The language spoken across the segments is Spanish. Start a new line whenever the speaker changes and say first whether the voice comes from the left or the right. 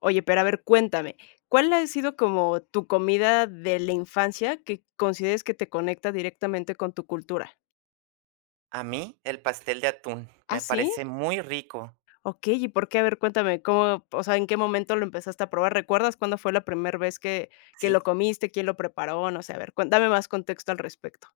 left: Oye, pero a ver, cuéntame, ¿cuál ha sido como tu comida de la infancia que consideres que te conecta directamente con tu cultura?
right: A mí el pastel de atún
left: ¿Ah,
right: me
left: sí?
right: parece muy rico,
left: Okey, ¿y por qué? A ver, cuéntame, ¿cómo? O sea, ¿en qué momento lo empezaste a probar? ¿Recuerdas cuándo fue la primera vez que lo
right: ¿sí?
left: comiste? ¿Quién lo preparó? No sé, a ver, cuen dame más contexto al respecto.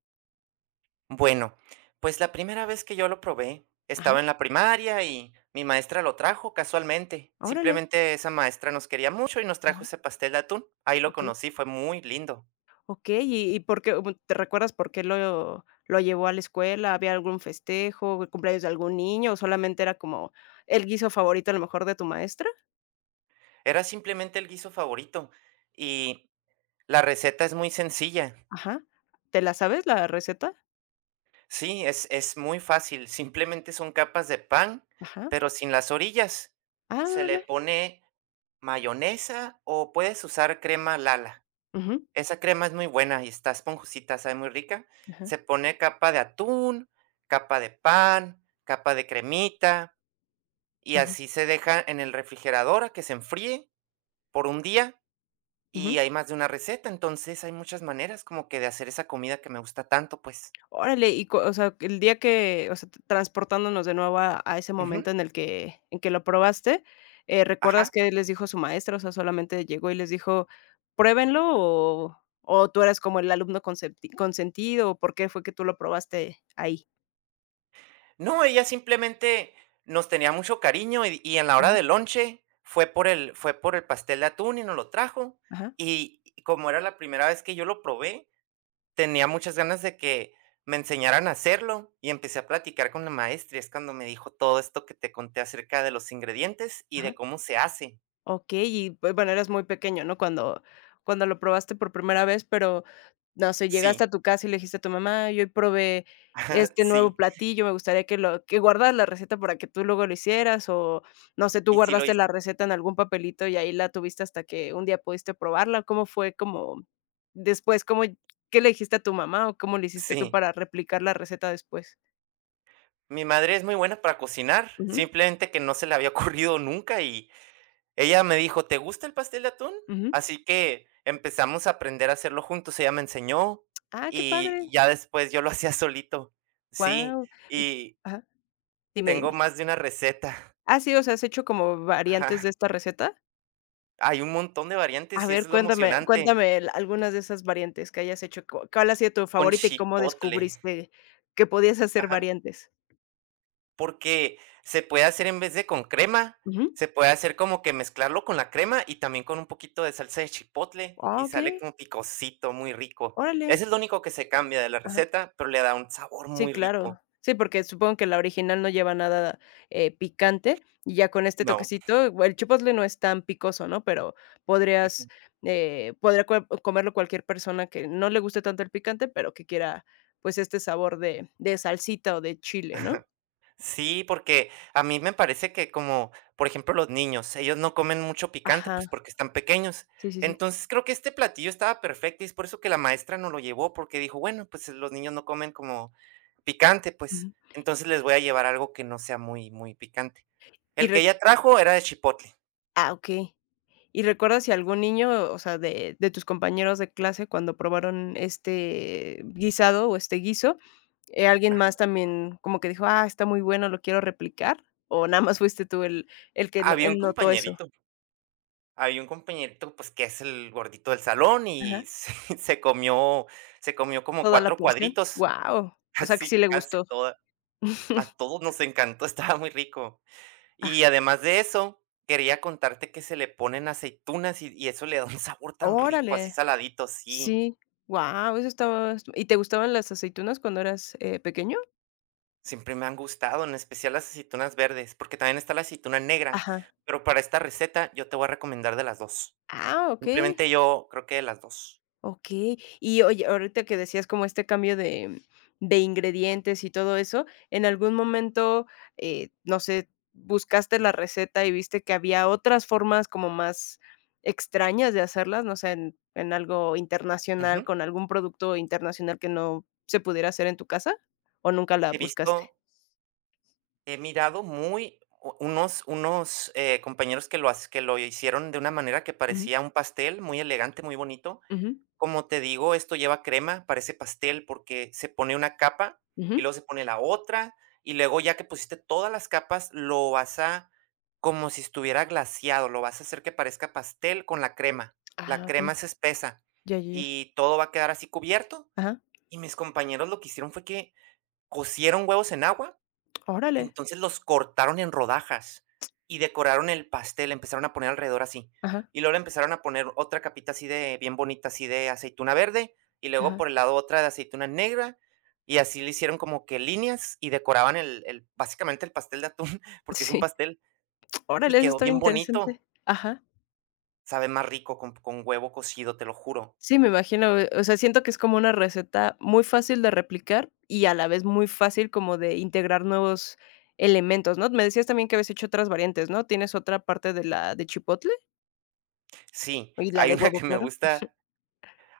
right: Bueno, pues la primera vez que yo lo probé,
left: Ajá,
right: estaba en la primaria y mi maestra lo trajo casualmente.
left: órale,
right: Simplemente esa maestra nos quería mucho y nos trajo
left: ajá,
right: ese pastel de atún. Ahí lo
left: okey,
right: conocí, fue muy lindo.
left: okey, ¿y por qué? ¿Te recuerdas por qué lo llevó a la escuela? ¿Había algún festejo, el cumpleaños de algún niño o solamente era como el guiso favorito a lo mejor de tu maestra?
right: Era simplemente el guiso favorito y la receta es muy sencilla.
left: Ajá. ¿Te la sabes la receta?
right: Sí, es muy fácil, simplemente son capas de pan,
left: Ajá.
right: pero sin las orillas.
left: Ah,
right: Se le
left: órale.
right: pone mayonesa o puedes usar crema Lala.
left: Ujú,
right: Esa crema es muy buena y está esponjosita, sabe muy rica.
left: ajá,
right: Se pone capa de atún, capa de pan, capa de cremita y
left: ujú,
right: así se deja en el refrigerador a que se enfríe por un día y
left: ujú.
right: hay más de una receta, entonces hay muchas maneras como que de hacer esa comida que me gusta tanto, pues.
left: Órale, y co o sea, el día que, o sea, transportándonos de nuevo a ese
right: Ujú.
left: momento en el que lo probaste, ¿recuerdas
right: Ajá.
left: qué les dijo su maestra? O sea, ¿solamente llegó y les dijo: "Pruébenlo", o tú eras como el alumno consentido, o por qué fue que tú lo probaste ahí?
right: No, ella simplemente nos tenía mucho cariño y en la hora
left: Ajá,
right: del lonche fue por el pastel de atún y nos lo trajo.
left: ajá,
right: Y como era la primera vez que yo lo probé, tenía muchas ganas de que me enseñaran a hacerlo y empecé a platicar con la maestra. Es cuando me dijo todo esto que te conté acerca de los ingredientes y
left: ajá.
right: de cómo se hace.
left: Okey, y, pues, bueno, eras muy pequeño, ¿no?, cuando lo probaste por primera vez, pero no sé, llegaste
right: Sí,
left: a tu casa y le dijiste a tu mamá: "Yo hoy probé este nuevo
right: sí,
left: platillo, me gustaría que lo que guardas la receta para que tú luego lo hicieras", o no sé, tú
right: y sí lo
left: guardaste la
right: hizo.
left: receta en algún papelito y ahí la tuviste hasta que un día pudiste probarla. ¿Cómo fue como después? ¿Cómo qué le dijiste a tu mamá o cómo le hiciste tú
right: Sí,
left: para replicar la receta después?
right: mi madre es muy buena para cocinar,
left: Ujú,
right: simplemente que no se le había ocurrido nunca. Y ella me dijo: "¿Te gusta el pastel de atún?".
left: ujú.
right: Así que empezamos a aprender a hacerlo juntos, ella me enseñó,
left: Ah, qué
right: y
left: padre.
right: ya después yo lo hacía solito. Sí,
left: Wow,
right: y
left: dime,
right: tengo
left: dime.
right: más de una receta.
left: Ah, sí, o sea, ¿has hecho como variantes de
right: Ajá.
left: esta receta?
right: Hay un montón de
left: A
right: variantes y
left: ver,
right: eso es lo emocionante.
left: cuéntame el algunas de esas variantes que hayas hecho, ¿cu ¿cuál ha sido tu
right: Con
left: favorita y cómo
right: chipotle.
left: descubriste que podías hacer
right: Ajá.
left: variantes?
right: Porque se puede hacer en vez de con crema,
left: Ujú.
right: se puede hacer como que mezclarlo con la crema y también con un poquito de salsa de chipotle
left: Ah,
right: y sale
left: okey,
right: como picosito, muy rico.
left: órale.
right: Ese es lo único que se cambia de la
left: Ajá.
right: receta, pero le da un sabor
left: Sí,
right: muy
left: claro.
right: rico.
left: Sí, porque supongo que la original no lleva nada, picante, y ya con este
right: No.
left: toquecito, bueno, el chipotle no es tan picoso, ¿no? Pero podrías, podría cue comerlo cualquier persona que no le guste tanto el picante, pero que quiera, pues, este sabor de salsita o de chile, ¿no?
right: Sí, porque a mí me parece que como, por ejemplo, los niños, ellos no comen mucho picante,
left: Ajá.
right: pues porque están pequeños.
left: Sí, sí, sí.
right: Entonces creo que este platillo estaba perfecto y es por eso que la maestra no lo llevó, porque dijo, bueno, pues los niños no comen como picante, pues
left: Ujú.
right: entonces les voy a llevar algo que no sea muy, muy picante.
left: Y
right: El que
left: re
right: ella trajo era de chipotle.
left: Ah, okey. ¿Y recuerdas si algún niño, o sea, de tus compañeros de clase cuando probaron este guisado o este guiso, alguien
right: Ah,
left: más también como que dijo: "Ah, está muy bueno, lo quiero replicar", o nada más fuiste tú el que no
right: Había
left: el
right: un
left: notó eso?
right: compañerito, había un compañerito, pues que es el gordito del salón y
left: Ajá,
right: se comió, se comió como
left: ¿toda la
right: cuatro
left: porción?
right: cuadritos,
left: Wow, o sea, que sí
right: casi,
left: le
right: casi
left: gustó.
right: toda. A todos nos encantó, estaba muy rico.
left: Ah,
right: Y además de eso, quería contarte que se le ponen aceitunas y eso le da un sabor tan rico, así
left: órale,
right: saladito, sí.
left: sí, wow, eso estaba. ¿Y te gustaban las aceitunas cuando eras, pequeño?
right: Siempre me han gustado, en especial las aceitunas verdes, porque también está la aceituna negra,
left: Ajá.
right: pero para esta receta yo te voy a recomendar de las dos.
left: Ah, okey.
right: Simplemente yo creo que de las dos.
left: Okey. Y oye, ahorita que decías como este cambio de ingredientes y todo eso, ¿en algún momento, no sé, buscaste la receta y viste que había otras formas como más extrañas de hacerlas? No sé, en algo internacional,
right: Ujú.
left: con algún producto internacional que no se pudiera hacer en tu casa, ¿o nunca la
right: He
left: buscaste?
right: visto, he mirado muy u unos compañeros que lo hac que lo hicieron de una manera que
left: Ujú,
right: parecía un pastel muy elegante, muy bonito.
left: ujú,
right: Como te digo, esto lleva crema, parece pastel, porque se pone una capa y
left: ujú.
right: luego se pone la otra, y luego ya que pusiste todas las capas, lo vas a, como si estuviera glaseado, lo vas a hacer que parezca pastel con la crema.
left: Ah,
right: La crema
left: okey.
right: es espesa
left: Ya, ya, ya.
right: y todo va a quedar así cubierto.
left: Ajá.
right: Y mis compañeros lo que hicieron fue que cocieron huevos en agua,
left: Órale.
right: entonces los cortaron en rodajas y decoraron el pastel, empezaron a poner alrededor así.
left: Ajá,
right: Y luego le empezaron a poner otra capita así de bien bonita, así de aceituna verde, y luego
left: ajá.
right: por el lado otra de aceituna negra, y así le hicieron como que líneas y decoraban el básicamente el pastel de atún, porque es un
left: Sí.
right: pastel,
left: Órale,
right: y
left: eso
right: quedó
left: está bien
right: bien
left: interesante.
right: bonito.
left: Ajá.
right: Sabe más rico con huevo cocido, te lo juro.
left: Sí, me imagino, o sea, siento que es como una receta muy fácil de replicar y a la vez muy fácil como de integrar nuevos elementos, ¿no? Me decías también que habías hecho otras variantes, ¿no? ¿Tienes otra parte de chipotle
right: Sí,
left: y la
right: hay
left: de
right: una
left: huevo
right: que me
left: claro?
right: gusta.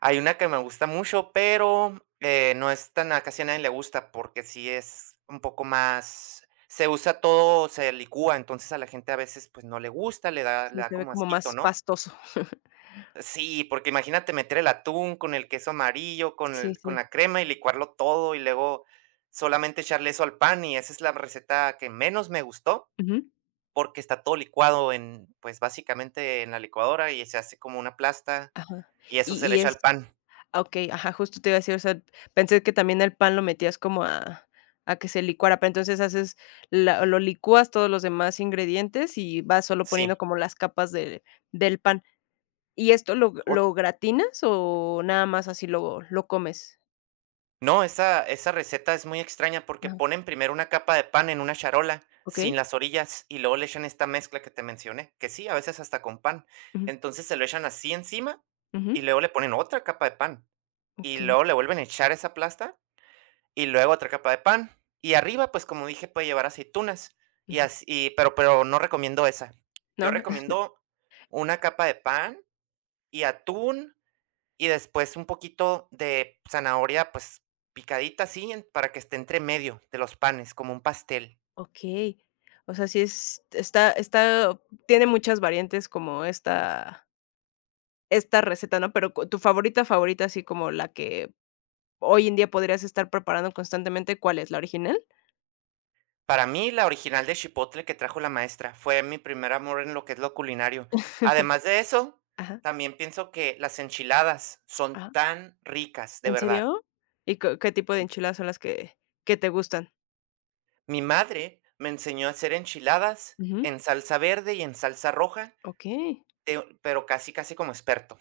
right: Hay una que me gusta mucho, pero, no es tan, a casi a nadie le gusta, porque sí es un poco más, se usa todo, se licúa, entonces a la gente a veces, pues, no le gusta,
left: Sí,
right: le da
left: se ve
right: como
left: como
right: asquito,
left: más
right: ¿no?
left: pastoso.
right: Sí, porque imagínate meter el atún con el queso amarillo, con
left: Sí,
right: el con
left: sí.
right: la crema y licuarlo todo, y luego solamente echarle eso al pan, y esa es la receta que menos me gustó,
left: Ujú.
right: porque está todo licuado en, pues, básicamente en la licuadora y se hace como una plasta,
left: Ajá.
right: y eso se le
left: Y
right: echa
left: es
right: al pan.
left: ah, okey, ajá, justo te iba a decir, o sea, pensé que también el pan lo metías como a que se licuara, pero entonces haces la lo licúas todos los demás ingredientes y vas solo
right: Sí.
left: poniendo como las capas de del pan. ¿Y esto lo gratinas o nada más así lo comes?
right: No, esa receta es muy extraña porque
left: Ajá,
right: ponen primero una capa de pan en una charola sin
left: okey.
right: las orillas y luego le echan esta mezcla que te mencioné, que sí, a veces hasta con pan.
left: Ujú,
right: Entonces se lo echan así encima
left: ujú,
right: y luego le ponen otra capa de pan y
left: okey,
right: luego le vuelven a echar esa plasta y luego otra capa de pan y arriba, pues como dije, puede llevar aceitunas
left: ujú.
right: y así, pero no recomiendo esa. Yo
left: No,
right: recomiendo una capa de pan y atún y después un poquito de zanahoria, pues picadita así, para que esté entre medio de los panes, como un pastel.
left: okey. O sea, sí es está tiene muchas variantes como esta receta, ¿no? Pero cu tu favorita, favorita, así como la que hoy en día podrías estar preparando constantemente, ¿cuál es? ¿La original?
right: Para mí, la original de Chipotle que trajo la maestra fue mi primer amor en lo que es lo culinario. Además de eso,
left: Ajá,
right: también pienso que las enchiladas son
left: ajá.
right: tan ricas, de
left: ¿En
right: verdad.
left: serio? ¿Y co ¿qué tipo de enchiladas son las que te gustan?
right: Mi madre me enseñó a hacer enchiladas
left: Ujú,
right: en salsa verde y en salsa roja,
left: okey.
right: pero casi, casi como experto.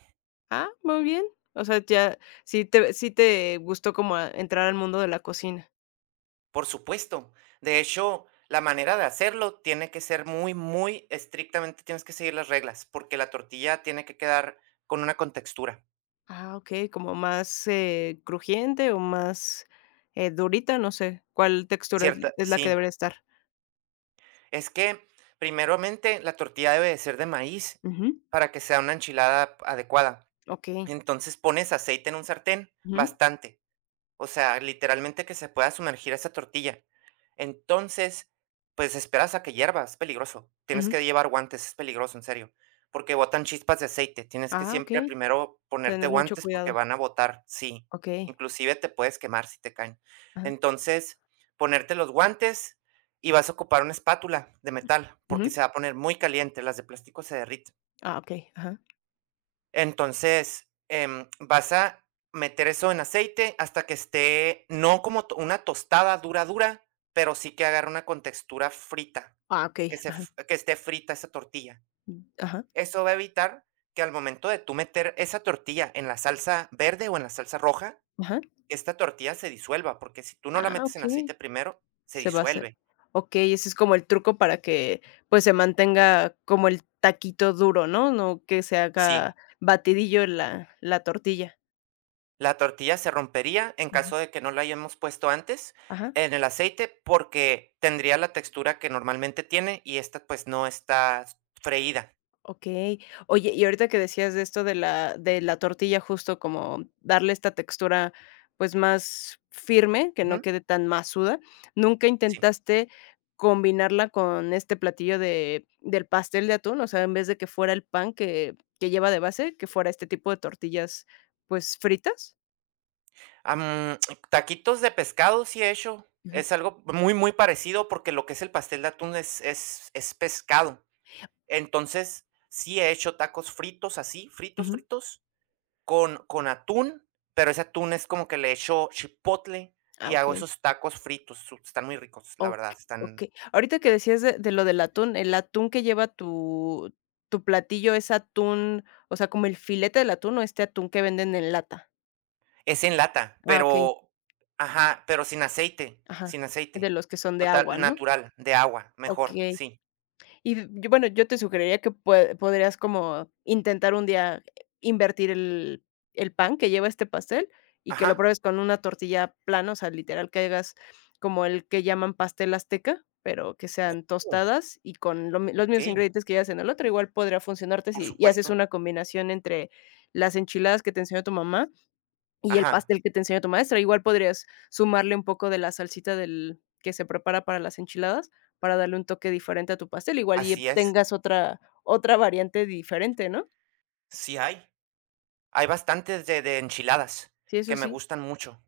left: Ah, muy bien. O sea, ya sí te gustó como a entrar al mundo de la cocina.
right: Por supuesto. De hecho, la manera de hacerlo tiene que ser muy, muy estrictamente, tienes que seguir las reglas, porque la tortilla tiene que quedar con una contextura
left: Ah, okey, como más, crujiente o más, durita, no sé, ¿cuál textura
right: cierta,
left: es la que
right: sí.
left: debería estar?
right: Es que, primeramente, la tortilla debe de ser de maíz
left: Ujú.
right: para que sea una enchilada adecuada.
left: Okey.
right: Entonces pones aceite en un sartén,
left: Ujú,
right: bastante, o sea, literalmente que se pueda sumergir esa tortilla. Entonces, pues esperas a que hierva, es peligroso. Tienes
left: ujú.
right: que llevar guantes, es peligroso, en serio, porque botan chispas de aceite. Tienes que
left: Ah,
right: siempre
left: okey.
right: primero ponerte
left: Tener mucho
right: guantes porque
left: cuidado.
right: van a botar, sí.
left: Okey.
right: Inclusive te puedes quemar si te caen.
left: Ajá.
right: Entonces, ponerte los guantes y vas a ocupar una espátula de metal porque
left: Ujú.
right: se va a poner muy caliente, las de plástico se derriten.
left: Ah, okey. Ajá.
right: Entonces, vas a meter eso en aceite hasta que esté, no como una tostada dura, dura, pero sí que agarre una contextura frita,
left: Ah, okey. Ajá.
right: que esté frita esa tortilla.
left: Ajá,
right: Eso va a evitar que al momento de tú meter esa tortilla en la salsa verde o en la salsa roja,
left: ajá.
right: esta tortilla se disuelva, porque si tú no la
left: Ah,
right: metes en
left: okey.
right: aceite primero, se
left: Se va a hacer.
right: disuelve.
left: Okey, ese es como el truco para que, pues, se mantenga como el taquito duro, ¿no? No que se haga
right: Sí,
left: batidillo la tortilla.
right: la tortilla se rompería en
left: Ajá.
right: caso de que no la hayamos puesto antes
left: Ajá.
right: en el aceite, porque tendría la textura que normalmente tiene y esta, pues, no está freída.
left: Okey. Oye, y ahorita que decías de esto de la tortilla, justo como darle esta textura, pues, más firme, que no
right: Ujú,
left: quede tan masuda, ¿nunca
right: sí.
left: intentaste combinarla con este platillo de del pastel de atún? O sea, en vez de que fuera el pan que lleva de base, que fuera este tipo de tortillas, pues, fritas.
right: Am, Taquitos de pescado sí he hecho.
left: Ajá.
right: Es algo muy, muy parecido porque lo que es el pastel de atún es pescado. Entonces, sí he hecho tacos fritos así, fritos,
left: Ujú.
right: fritos, con atún, pero ese atún es como que le echo chipotle
left: Ah,
right: y hago
left: okey.
right: esos tacos fritos. Están muy ricos, la
left: Ok,
right: verdad.
left: ok.
right: Están,
left: Ahorita que decías de lo del atún, el atún que lleva tu platillo es atún, o sea, ¿como el filete del atún o este atún que venden en lata?
right: es en lata,
left: Ah, ok,
right: pero, ajá, pero sin aceite,
left: ajá,
right: sin
left: de
right: aceite.
left: los que son de
right: Total,
left: agua, ¿no?
right: natural, de agua, mejor,
left: Ok.
right: sí.
left: Y yo, bueno, yo te sugeriría que pue podrías como intentar un día invertir el pan que lleva este pastel y que lo
right: Ajá.
left: pruebes con una tortilla plana, o sea, literal que hagas como el que llaman pastel azteca, pero que sean
right: Oh,
left: tostadas y con lo mi los mismos
right: okey,
left: ingredientes que llevas en el otro, igual podría funcionarte
right: por
left: si y haces
right: supuesto.
left: una combinación entre las enchiladas que te enseñó tu mamá y el
right: Ajá,
left: pastel que te enseñó tu maestra, igual podrías sumarle un poco de la salsita del que se prepara para las enchiladas, para darle un toque diferente a tu pastel, igual y
right: así es.
left: tengas otra variante diferente, ¿no?
right: Sí hay. Hay bastantes de enchiladas
left: Sí, eso
right: que me
left: sí.
right: gustan mucho,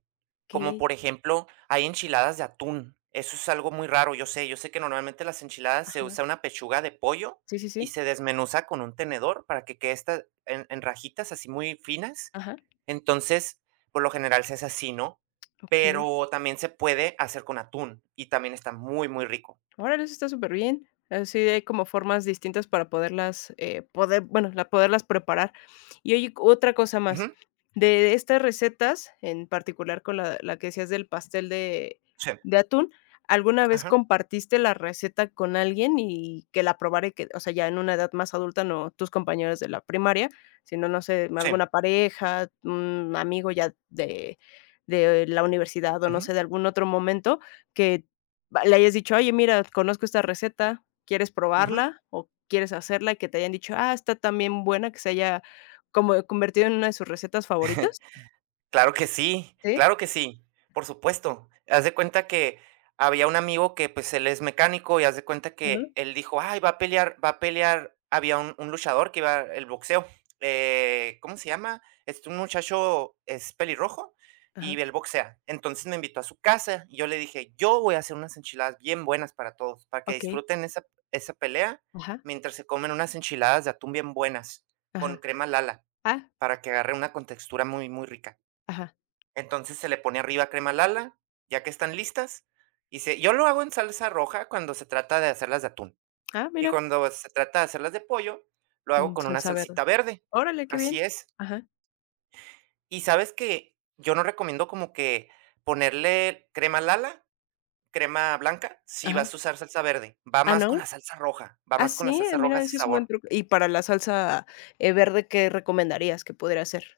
right: como
left: Okey.
right: por ejemplo, hay enchiladas de atún, eso es algo muy raro, yo sé que normalmente las enchiladas se
left: Ajá.
right: usa una pechuga de pollo
left: Sí, sí,
right: y
left: sí.
right: se desmenuza con un tenedor para que quede esta en rajitas así muy finas,
left: Ajá.
right: entonces, por lo general se hace así, ¿no?
left: Okey.
right: Pero también se puede hacer con atún y también está muy, muy rico.
left: Órale, eso está súper bien. Así hay como formas distintas para poderlas, poder, bueno, la poderlas preparar. Y oye, otra cosa más.
right: Ujú,
left: De estas recetas, en particular con la que decías del pastel
right: sí,
left: de atún, ¿alguna vez
right: ajá,
left: compartiste la receta con alguien y que la probara y que, o sea, ya en una edad más adulta, no tus compañeros de la primaria, sino, no sé,
right: sí,
left: alguna pareja, un amigo ya de la universidad o no
right: ujú,
left: sé, de algún otro momento que va le hayas dicho: "Oye, mira, conozco esta receta, ¿quieres
right: ujú.
left: probarla o quieres hacerla?", y que te hayan dicho: "Ah, está tan bien buena", que se haya como convertido en una de sus recetas favoritas. Sí,
right: Claro que sí, por supuesto. Haz de cuenta que había un amigo que, pues, él es mecánico y haz de cuenta
left: ajá,
right: que él dijo: "Ay, va a pelear". Había un luchador que iba el boxeo, ¿cómo se llama? Este, un muchacho es pelirrojo y
left: ajá,
right: él boxea. Entonces, me invitó a su casa y yo le dije: "Yo voy a hacer unas enchiladas bien buenas para todos, para que
left: okey,
right: disfruten esa pelea
left: ajá,
right: mientras se comen unas enchiladas de atún bien buenas, con
left: ajá,
right: crema Lala,
left: ah,
right: para que agarre una contextura muy, muy rica".
left: ajá,
right: Entonces se le pone arriba crema Lala, ya que están listas, y se yo lo hago en salsa roja cuando se trata de hacerlas de atún,
left: ah,
right: y
left: mira,
right: cuando se trata de hacerlas de pollo, lo hago
left: en
right: con una
left: salsa verde.
right: salsita verde.
left: Órale, qué
right: Así
left: bien.
right: es.
left: Ajá,
right: Y, ¿sabes que Yo no recomiendo como que ponerle crema Lala, crema blanca, si
left: ajá.
right: vas a usar salsa verde, va
left: Ah,
right: más con
left: ¿no?
right: la salsa roja,
left: Ah, sí, mira,
right: ese
left: ese es un buen
right: sabor.
left: truco. Y para la salsa, verde, ¿qué recomendarías que pudiera hacer?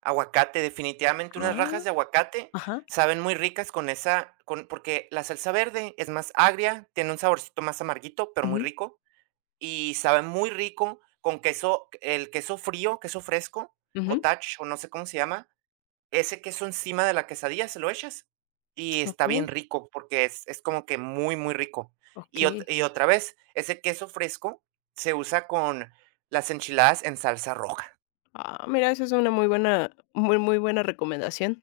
right: Aguacate, definitivamente unas
left: Ah,
right: rajas de aguacate
left: ajá,
right: saben muy ricas con esa, con porque la salsa verde es más agria, tiene un saborcito más amarguito, pero muy
left: ujú,
right: rico, y sabe muy rico con queso, el queso frío, queso fresco,
left: ujú,
right: cottage o no sé cómo se llama, ese queso encima de la quesadilla se lo echas y está
left: okey,
right: bien rico porque es como que muy, muy rico.
left: okey.
right: Y otra vez, ese queso fresco se usa con las enchiladas en salsa roja.
left: Ah, mira, esa es una muy buena, muy, muy buena recomendación.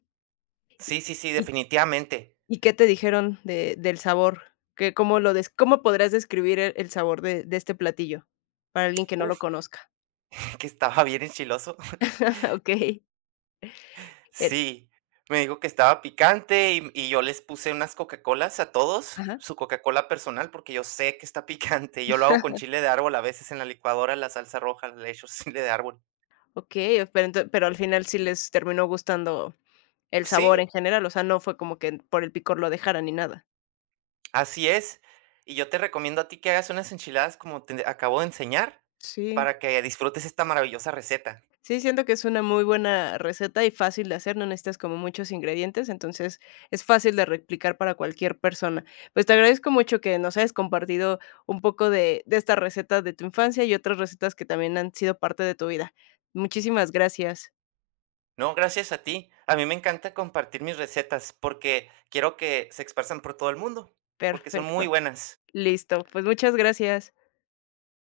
left: ¿Y
right: Sí, sí, sí,
left: y
right: definitivamente.
left: y qué te dijeron de del sabor? ¿Qué cómo podrías describir el sabor de este platillo para alguien que no
right: Uf,
left: lo conozca?
right: que estaba bien enchiloso.
left: Okey, el
right: Sí, me dijo que estaba picante y yo les puse unas Coca-Colas a todos,
left: ajá.
right: su Coca-Cola personal, porque yo sé que está picante. Yo lo hago con chile de árbol, a veces en la licuadora, la salsa roja, le echo chile de árbol.
left: Okey, pero ento pero al final sí les terminó gustando el
right: Sí,
left: sabor en general, o sea, no fue como que por el picor lo dejaran ni nada.
right: así es. Y yo te recomiendo a ti que hagas unas enchiladas como te acabo de enseñar
left: Sí.
right: para que disfrutes esta maravillosa receta.
left: Sí, siento que es una muy buena receta y fácil de hacer, no necesitas como muchos ingredientes, entonces es fácil de replicar para cualquier persona. Pues te agradezco mucho que nos hayas compartido un poco de esta receta de tu infancia y otras recetas que también han sido parte de tu vida. Muchísimas gracias.
right: No, gracias a ti. A mí me encanta compartir mis recetas porque quiero que se expresan por todo el mundo, porque son
left: Perfecto.
right: muy buenas.
left: Listo. Pues muchas gracias.